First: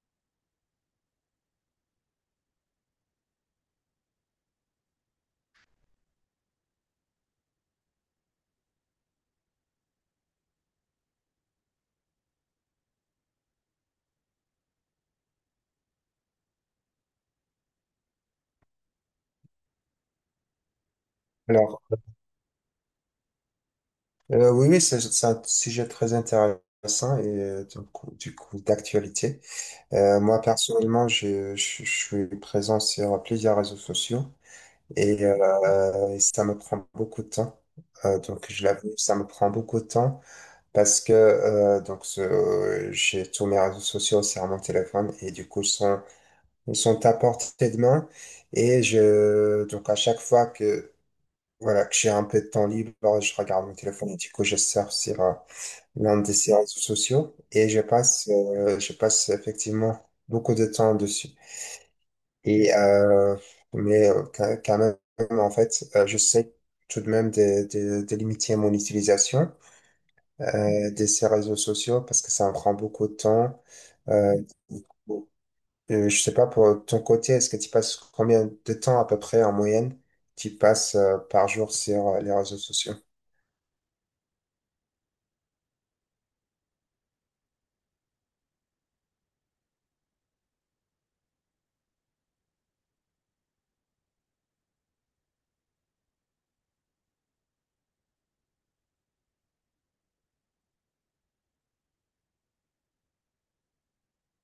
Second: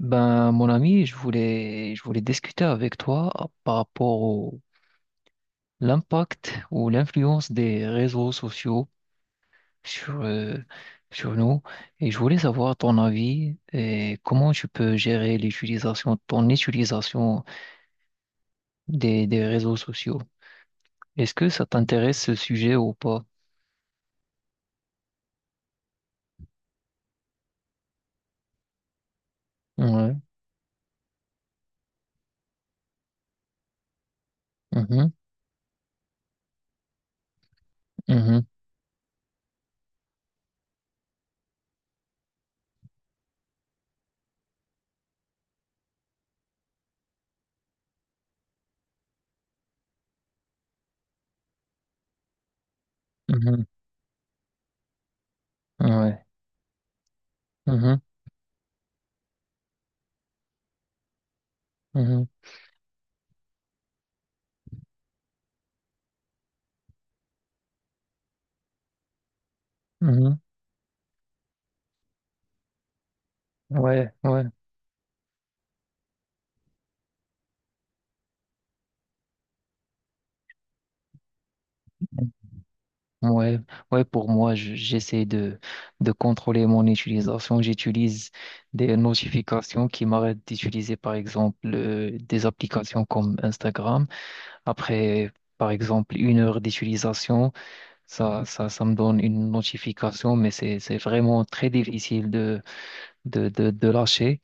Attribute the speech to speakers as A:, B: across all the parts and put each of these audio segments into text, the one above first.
A: Ben, mon ami, je voulais discuter avec toi par rapport au l'impact ou l'influence des réseaux sociaux sur, euh, sur nous. Et je voulais savoir ton avis et comment tu peux gérer l'utilisation, ton utilisation des réseaux sociaux. Est-ce que ça
B: Alors,
A: t'intéresse ce sujet ou pas?
B: oui, oui, c'est un sujet très intéressant et du coup, d'actualité.
A: Ouais.
B: Moi, personnellement, je suis présent sur plusieurs réseaux sociaux
A: Mhm.
B: et ça me prend beaucoup de temps. Donc,
A: Mhm.
B: je l'avoue, ça me prend beaucoup de temps parce que j'ai tous mes réseaux sociaux sur mon téléphone et du coup, ils sont à portée de main. Et donc, à chaque fois que voilà, que j'ai un peu de temps libre, je
A: Mhm.
B: regarde mon téléphone et du coup je surfe sur l'un
A: Ouais.
B: de ces réseaux sociaux et je
A: Mhm.
B: passe, euh, je passe effectivement beaucoup de temps dessus.
A: Mhm.
B: Et euh, mais quand même, en fait, je sais tout de même de limiter mon utilisation
A: Mhm.
B: de ces réseaux sociaux parce que ça me prend beaucoup de temps.
A: Ouais.
B: Euh,
A: Ouais.
B: je sais pas pour ton côté, est-ce que tu passes combien de temps à peu près en moyenne tu passes par jour sur les réseaux sociaux?
A: Ouais, ouais, pour moi, j'essaie de contrôler mon utilisation. J'utilise des notifications qui m'arrêtent d'utiliser, par exemple, des applications comme Instagram. Après, par exemple, 1 heure d'utilisation, ça me donne une notification, mais c'est vraiment très difficile de lâcher.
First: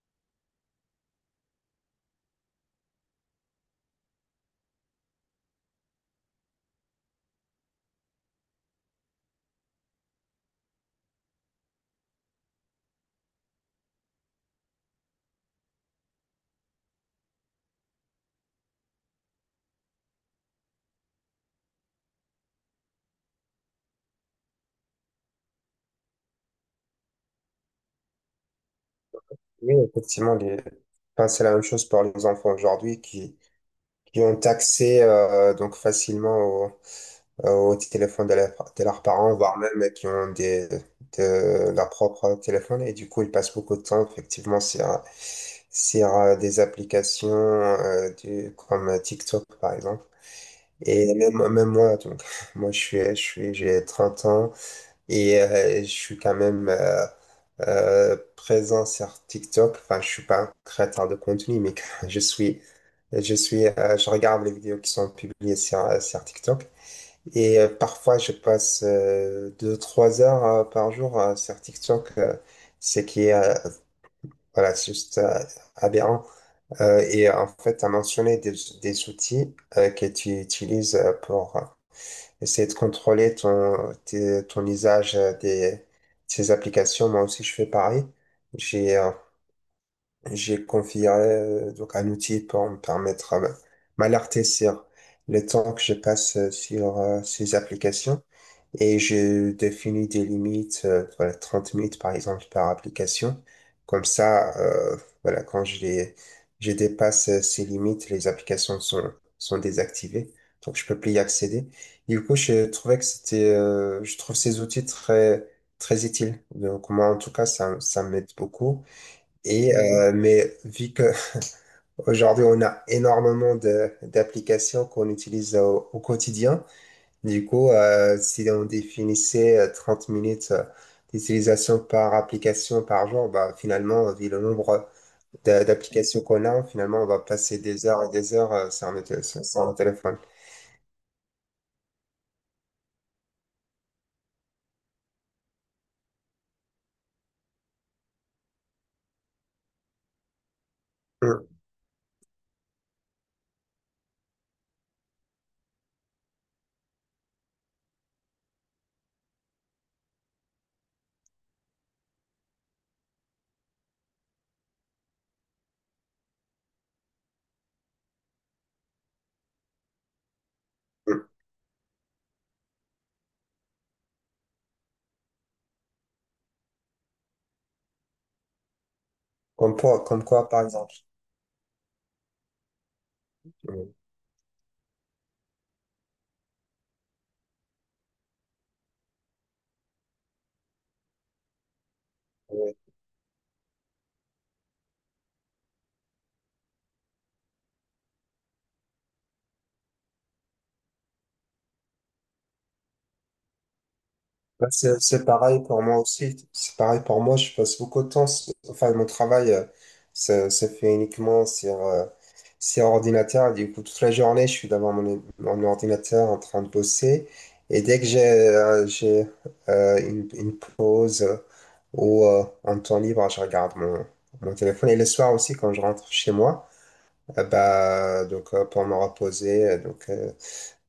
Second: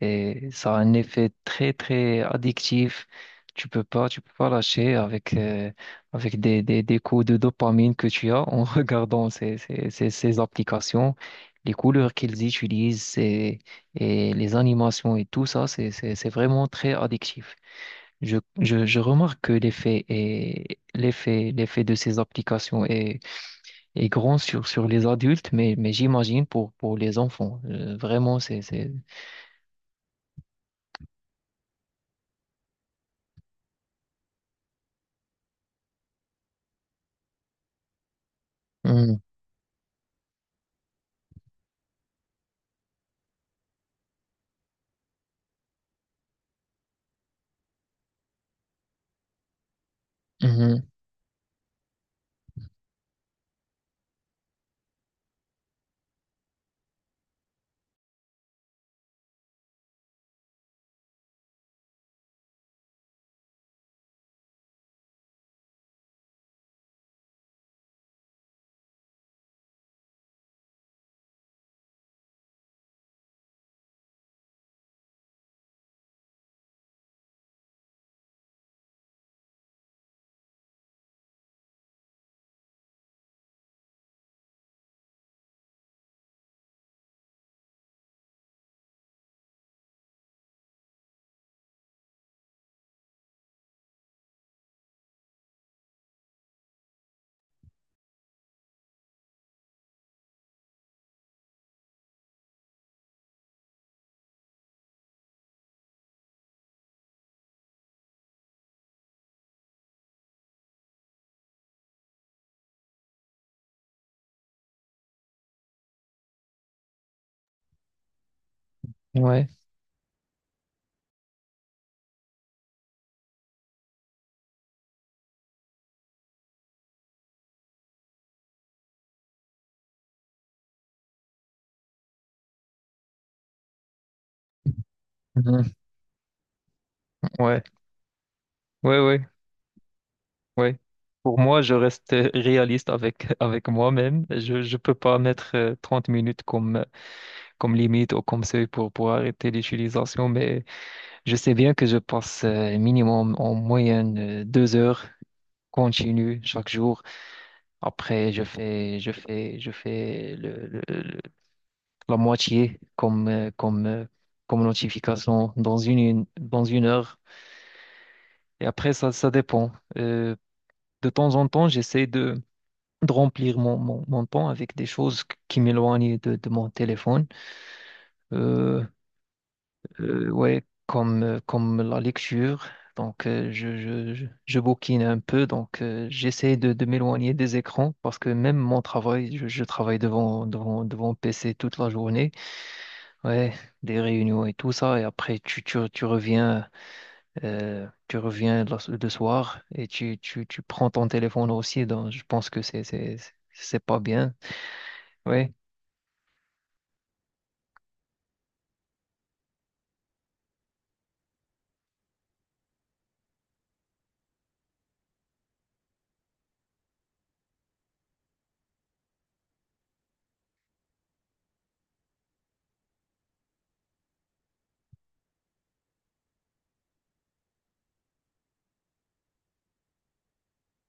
A: Et ça a un effet très, très addictif. Tu peux pas lâcher avec des coups de dopamine que tu as en regardant ces applications, les couleurs qu'ils utilisent et les animations et tout ça, c'est vraiment très addictif. Je remarque que l'effet de ces applications est grand sur les adultes, mais j'imagine pour les enfants. Vraiment.
B: Oui, effectivement, enfin, c'est la même chose pour les enfants aujourd'hui qui ont accès donc facilement au téléphone de leurs
A: Mhm,
B: parents, voire même qui ont de leur propre téléphone. Et du coup, ils passent beaucoup de temps effectivement sur, sur des applications comme TikTok, par exemple.
A: mhm,
B: Et même, même moi, donc, moi, j'ai 30 ans et je suis quand même présent sur TikTok. Enfin, je suis pas un créateur de contenu, mais je suis, je regarde les vidéos qui sont publiées sur, sur TikTok. Et parfois, je passe 2, 3 heures par jour sur TikTok. Ce qui est voilà, c'est juste aberrant. Et en fait, tu as mentionné des outils que tu utilises pour essayer de contrôler ton usage de ces applications. Moi aussi, je fais pareil. J'ai euh, j'ai configuré donc un outil pour me permettre m'alerter sur le temps que je passe sur ces applications et je définis des limites, voilà, 30 minutes par exemple par application. Comme ça, voilà, quand je dépasse ces limites, les applications sont désactivées, donc je peux plus y accéder. Du coup, je trouvais que c'était, je trouve ces outils très, très utiles. Donc moi, en tout cas, ça m'aide beaucoup.
A: ouais,
B: Mais vu que aujourd'hui on a énormément de d'applications qu'on utilise au quotidien, du coup si on définissait 30 minutes d'utilisation par application par jour, bah finalement vu le nombre d'a-
A: mhm,
B: d'applications qu'on a, finalement on va passer
A: ouais,
B: des heures et des heures sur
A: ouais, ouais,
B: notre sur nos téléphones.
A: ouais. Pour moi, je reste réaliste avec, avec moi-même. Je peux pas mettre 30 minutes comme limite ou comme seuil pour arrêter l'utilisation, mais je
B: Mm,
A: sais bien que je passe minimum en moyenne 2 heures continues chaque jour. Après, je fais la moitié comme notification dans une heure. Et après, ça dépend. Euh, de
B: mm.
A: temps en temps, j'essaie de remplir mon temps avec des choses qui m'éloignent de mon téléphone. Euh,
B: Comme quoi par
A: ouais,
B: exemple.
A: comme la lecture. Donc, je bouquine un peu. Donc, j'essaie de m'éloigner des écrans parce que même mon travail, je travaille devant PC toute la journée.
B: Mm.
A: Ouais, des réunions et tout ça. Et après, tu reviens. Tu reviens le soir et tu prends ton téléphone aussi, donc je pense que c'est pas bien.
B: Bah, c'est
A: Oui.
B: pareil pour moi aussi. C'est pareil pour moi. Je passe beaucoup de temps. Enfin, mon travail se fait uniquement sur ordinateur. Du coup, toute la journée, je suis devant mon ordinateur en train de bosser. Et dès que j'ai une pause ou en temps libre, je regarde mon téléphone. Et le soir aussi, quand je rentre chez moi, bah, donc, pour me reposer. Donc, euh,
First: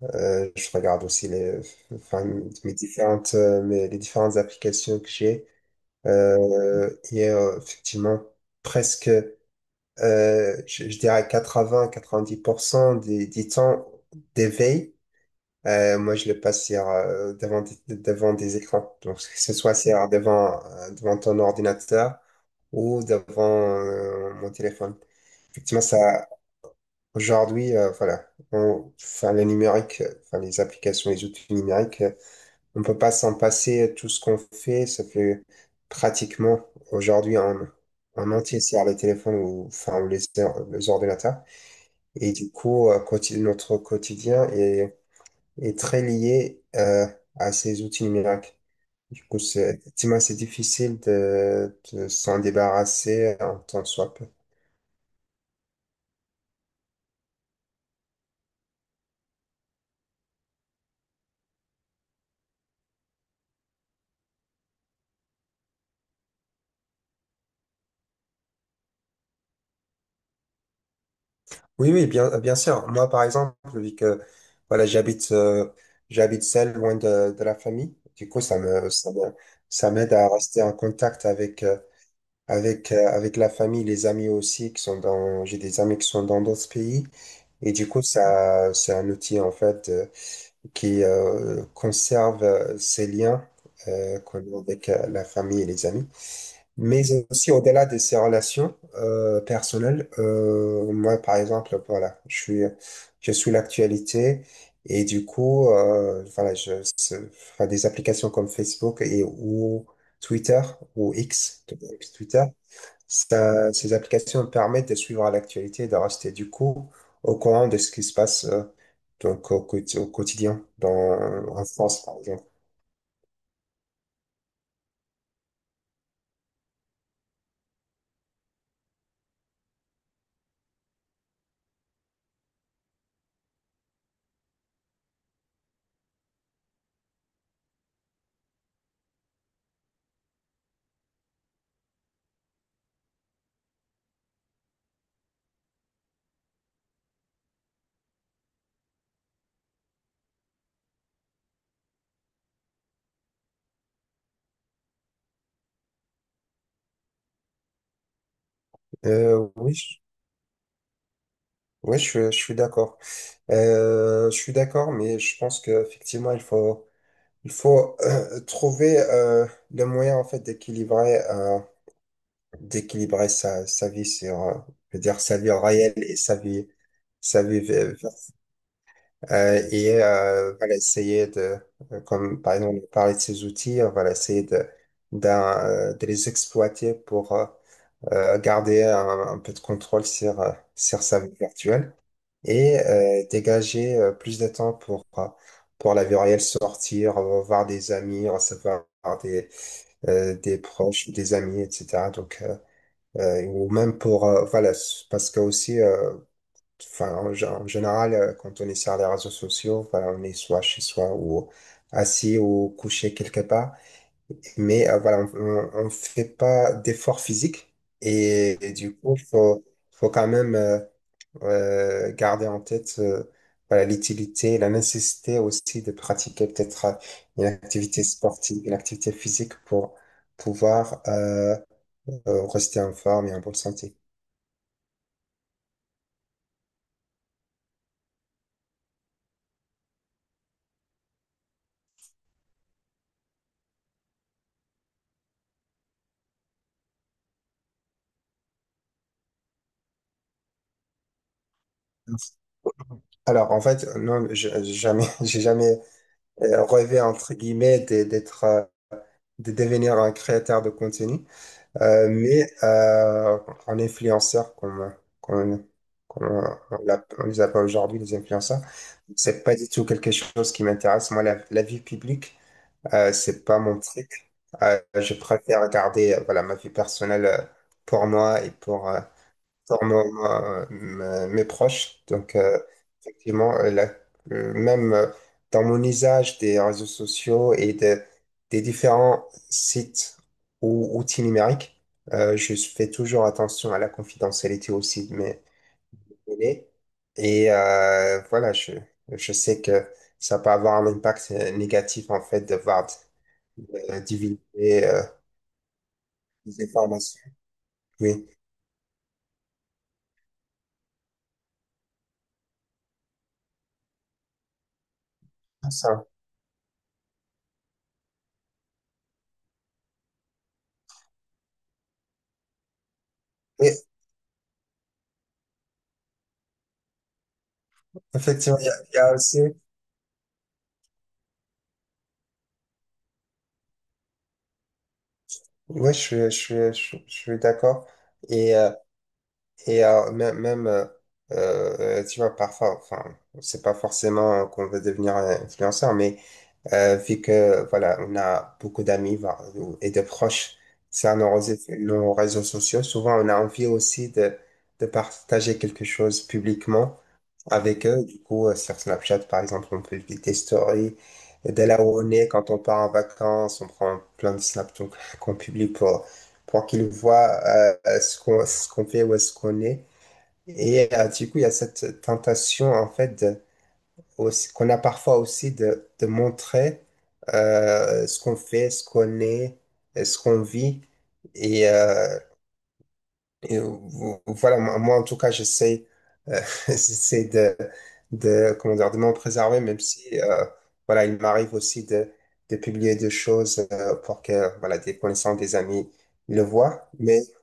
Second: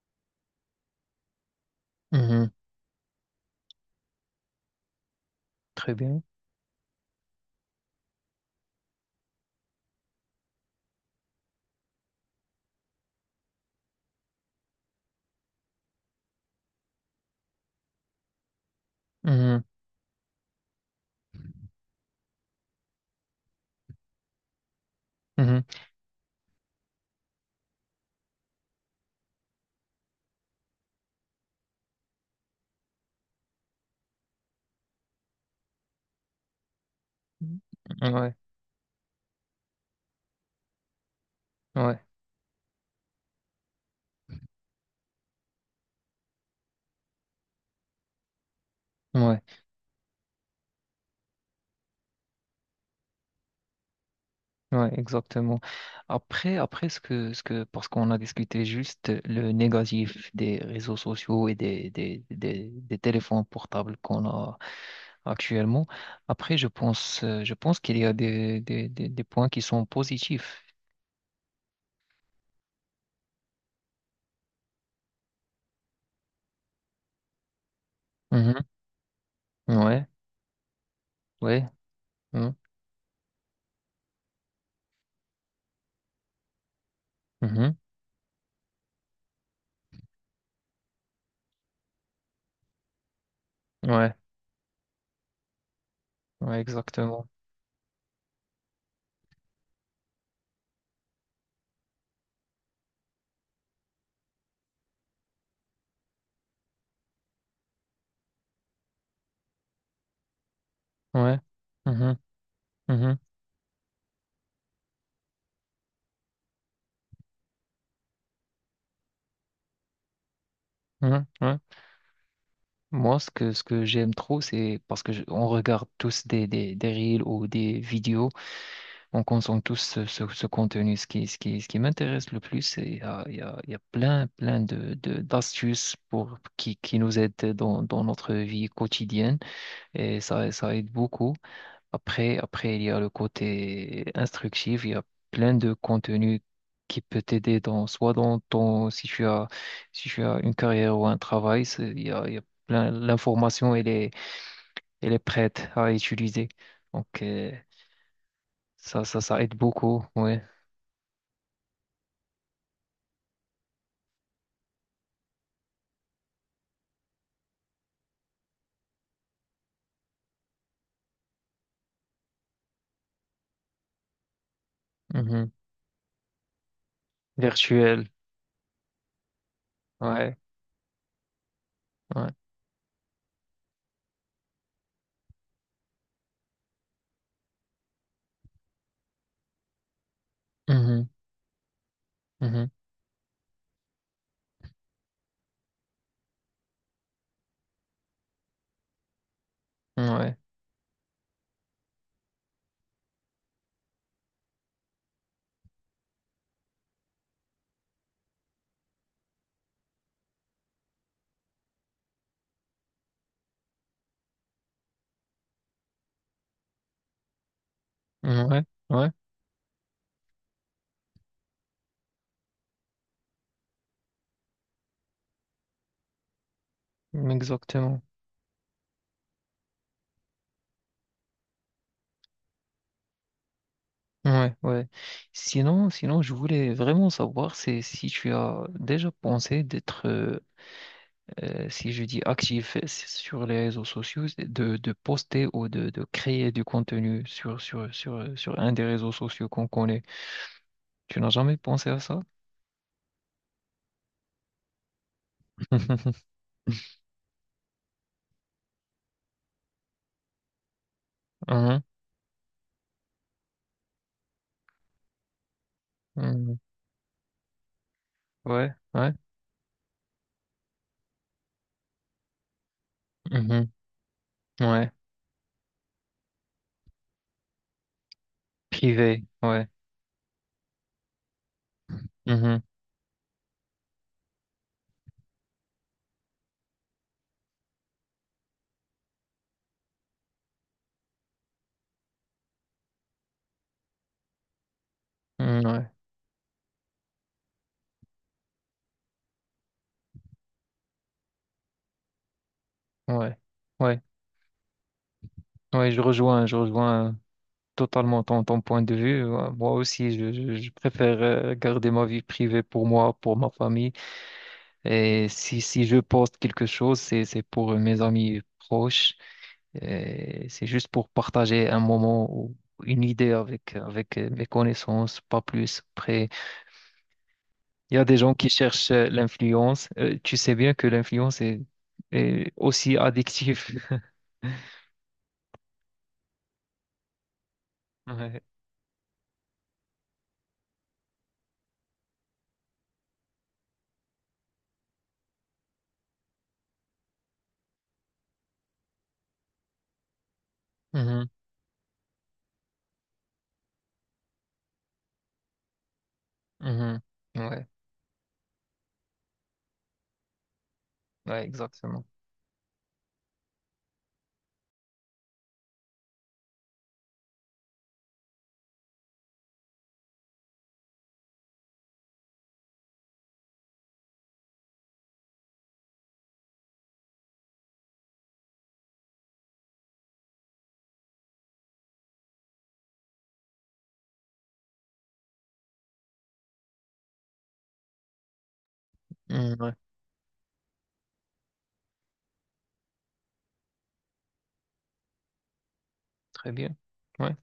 B: euh, je regarde aussi enfin,
A: Mhm.
B: les différentes applications que j'ai.
A: Très bien.
B: Et effectivement, presque, je dirais 80-90% du temps d'éveil, moi je le passe devant des écrans. Donc, que ce
A: Mhm.
B: soit devant ton ordinateur ou devant mon téléphone.
A: Mhm.
B: Effectivement, ça, aujourd'hui, voilà, enfin, le numérique, enfin, les applications, les outils numériques on peut pas s'en passer tout ce qu'on fait, ça fait pratiquement aujourd'hui en
A: Ouais,
B: entier sur les téléphones ou, enfin, les ordinateurs.
A: ouais,
B: Et du coup, notre quotidien est très lié à ces outils numériques. Du coup,
A: ouais,
B: c'est effectivement, c'est difficile de s'en débarrasser en tant que soit.
A: ouais, exactement. Après, parce qu'on a discuté juste le négatif des réseaux sociaux et des téléphones portables qu'on a actuellement. Après, je pense qu'il y a des points qui sont positifs.
B: Oui, oui, bien, bien sûr. Moi, par exemple, vu que voilà, j'habite seul, loin de la famille, du coup,
A: Mhm.
B: ça
A: Ouais,
B: m'aide à rester en contact avec
A: ouais.
B: euh,
A: Mhm.
B: avec euh, avec la famille, les amis aussi qui sont dans j'ai des amis qui sont dans d'autres pays et
A: Mhm.
B: du coup, ça c'est un outil en fait qui conserve ces liens
A: Ouais,
B: qu'on a avec la famille et les amis.
A: ouais,
B: Mais
A: exactement.
B: aussi au-delà de ces relations personnelles, moi par exemple, voilà, je suis l'actualité et du coup, voilà, enfin, des applications comme Facebook et ou Twitter ou
A: Ouais.
B: X,
A: Mhm.
B: Twitter,
A: Mhm.
B: ces applications permettent de suivre l'actualité et de rester du coup au courant de ce qui se passe donc au quotidien
A: Mhm. Ouais.
B: en France par exemple.
A: Moi, ce que j'aime trop, c'est parce que on regarde tous des reels ou des vidéos, on consomme tous ce contenu. Ce qui m'intéresse le plus, c'est il y a, il y a, il y a plein d'astuces qui nous aident dans notre vie quotidienne et ça aide beaucoup. Après, il y a le côté instructif, il y a plein de contenus qui peut t'aider soit dans ton, si tu as une carrière ou un travail, il y a l'information, elle est prête à utiliser. Donc, ça
B: Euh,
A: aide
B: oui,
A: beaucoup, ouais.
B: oui, je suis d'accord. Je suis d'accord, mais je pense qu'effectivement, il faut trouver le moyen en fait d'équilibrer sa vie je veux dire, sa
A: Mhm.
B: vie réelle et sa vie, sa vie vi-
A: Virtuel,
B: vi- euh,
A: ouais,
B: voilà, essayer
A: ouais.
B: comme par exemple, on parlait de ces outils, on va essayer de les exploiter pour garder un peu de contrôle sur
A: Mhm,
B: sa vie virtuelle
A: mhm,
B: et dégager plus de temps pour la vie réelle, sortir, voir des amis, recevoir des, euh,
A: ouais,
B: des proches, des amis, etc. Donc, ou même pour, voilà, parce que aussi, enfin, en général, quand on est sur les réseaux sociaux, voilà, on est soit chez soi ou assis ou couché quelque part, mais voilà, on ne fait pas d'effort physique et,
A: ouais,
B: et du coup, faut quand même. Garder en tête voilà, l'utilité, la nécessité aussi de pratiquer peut-être
A: ouais,
B: une
A: exactement.
B: activité sportive, une activité physique pour pouvoir rester en forme et en bonne santé.
A: Ouais, ouais. Sinon, je voulais vraiment savoir c'est si tu as déjà pensé si je dis actif sur les réseaux sociaux, c'est de poster ou de créer du contenu sur un des réseaux sociaux qu'on connaît. Tu n'as jamais pensé à ça?
B: Alors, en fait, non, j'ai jamais, j'ai jamais rêvé, entre guillemets, de devenir un créateur de contenu.
A: Mhm,
B: Mais en influenceur, comme, comme
A: mhm.
B: on les appelle aujourd'hui, les influenceurs,
A: Ouais, ouais.
B: c'est pas du tout quelque chose qui m'intéresse. Moi, la vie publique, c'est pas
A: Mhm,
B: mon truc. Euh,
A: ouais.
B: je préfère garder voilà, ma vie personnelle pour moi et pour, euh,
A: Privé, ouais.
B: pour mon- mon- me- mes proches. Donc,
A: Mhm,
B: effectivement, même dans mon usage des réseaux sociaux et des différents sites ou outils numériques, je fais toujours attention à la confidentialité aussi de mes
A: mhm, ouais,
B: données. Et voilà, je sais que ça peut avoir un impact négatif, en fait,
A: ouais.
B: de
A: Ouais,
B: divulguer
A: ouais, je rejoins, je
B: des
A: rejoins
B: informations.
A: totalement
B: Oui,
A: ton point de vue. Moi aussi, je préfère garder ma vie privée pour moi, pour ma famille. Et si je
B: ça.
A: poste quelque chose, c'est pour mes amis proches. Et c'est juste pour partager un moment ou une idée
B: Et
A: avec, avec mes connaissances, pas plus. Après, il y a des gens qui
B: effectivement, il y a
A: cherchent
B: il y a aussi.
A: l'influence. Tu sais bien que l'influence est aussi addictive.
B: Oui, je suis d'accord.
A: Ouais.
B: Et, euh, et même, même tu vois, parfois, enfin, c'est pas forcément qu'on veut devenir un influenceur, mais vu que, voilà, on a beaucoup d'amis et de proches sur
A: Mhm.
B: nos réseaux sociaux, souvent on a envie aussi de partager quelque chose publiquement
A: Mhm. Ouais.
B: avec eux. Du coup, sur Snapchat, par exemple, on publie des stories.
A: Ouais,
B: Et là où
A: exactement.
B: on est, quand on part en vacances, on prend plein de snaps donc, qu'on publie pour qu'ils voient ce qu'on fait, où est-ce qu'on est. Et du coup, il y a cette tentation, en fait, qu'on a parfois aussi de montrer ce qu'on fait, ce qu'on est, ce qu'on vit. Et, euh, et voilà, moi, moi, en tout cas, j'essaie euh, j'essaie comment dire, de m'en
A: Mhm.
B: préserver,
A: Ouais.
B: même si voilà, il m'arrive aussi de publier des choses pour que voilà, des connaissances, des amis le
A: Très bien.
B: voient. Mais
A: Ouais.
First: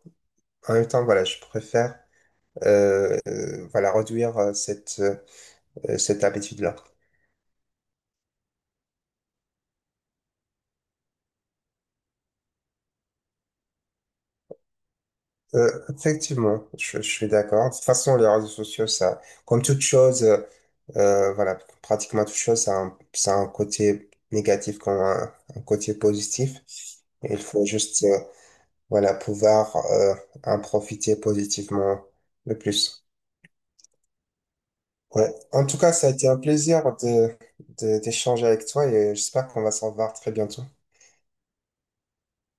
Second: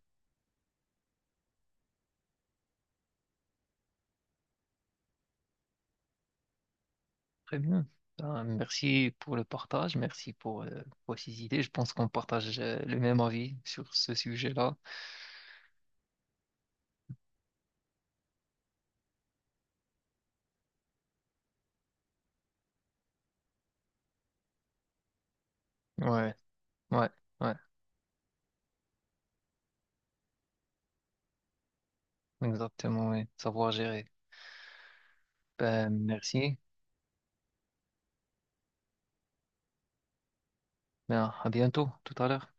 B: en même temps, voilà, je préfère voilà, réduire cette habitude-là.
A: Très bien. Ben, merci pour le partage, merci pour ces idées. Je pense qu'on partage le même avis sur ce sujet-là.
B: Euh, effectivement, je suis d'accord. De toute façon, les réseaux sociaux, ça, comme toute chose, voilà, pratiquement toute chose, ça a un, côté négatif comme un côté
A: Ouais,
B: positif.
A: ouais,
B: Et il
A: ouais,
B: faut juste, voilà, pouvoir en profiter positivement le plus.
A: exactement, ouais. Savoir gérer.
B: Ouais. En tout cas,
A: Ben,
B: ça a été un
A: merci.
B: plaisir d'échanger avec toi et j'espère qu'on va s'en voir très bientôt.
A: Ben, à bientôt, tout à l'heure.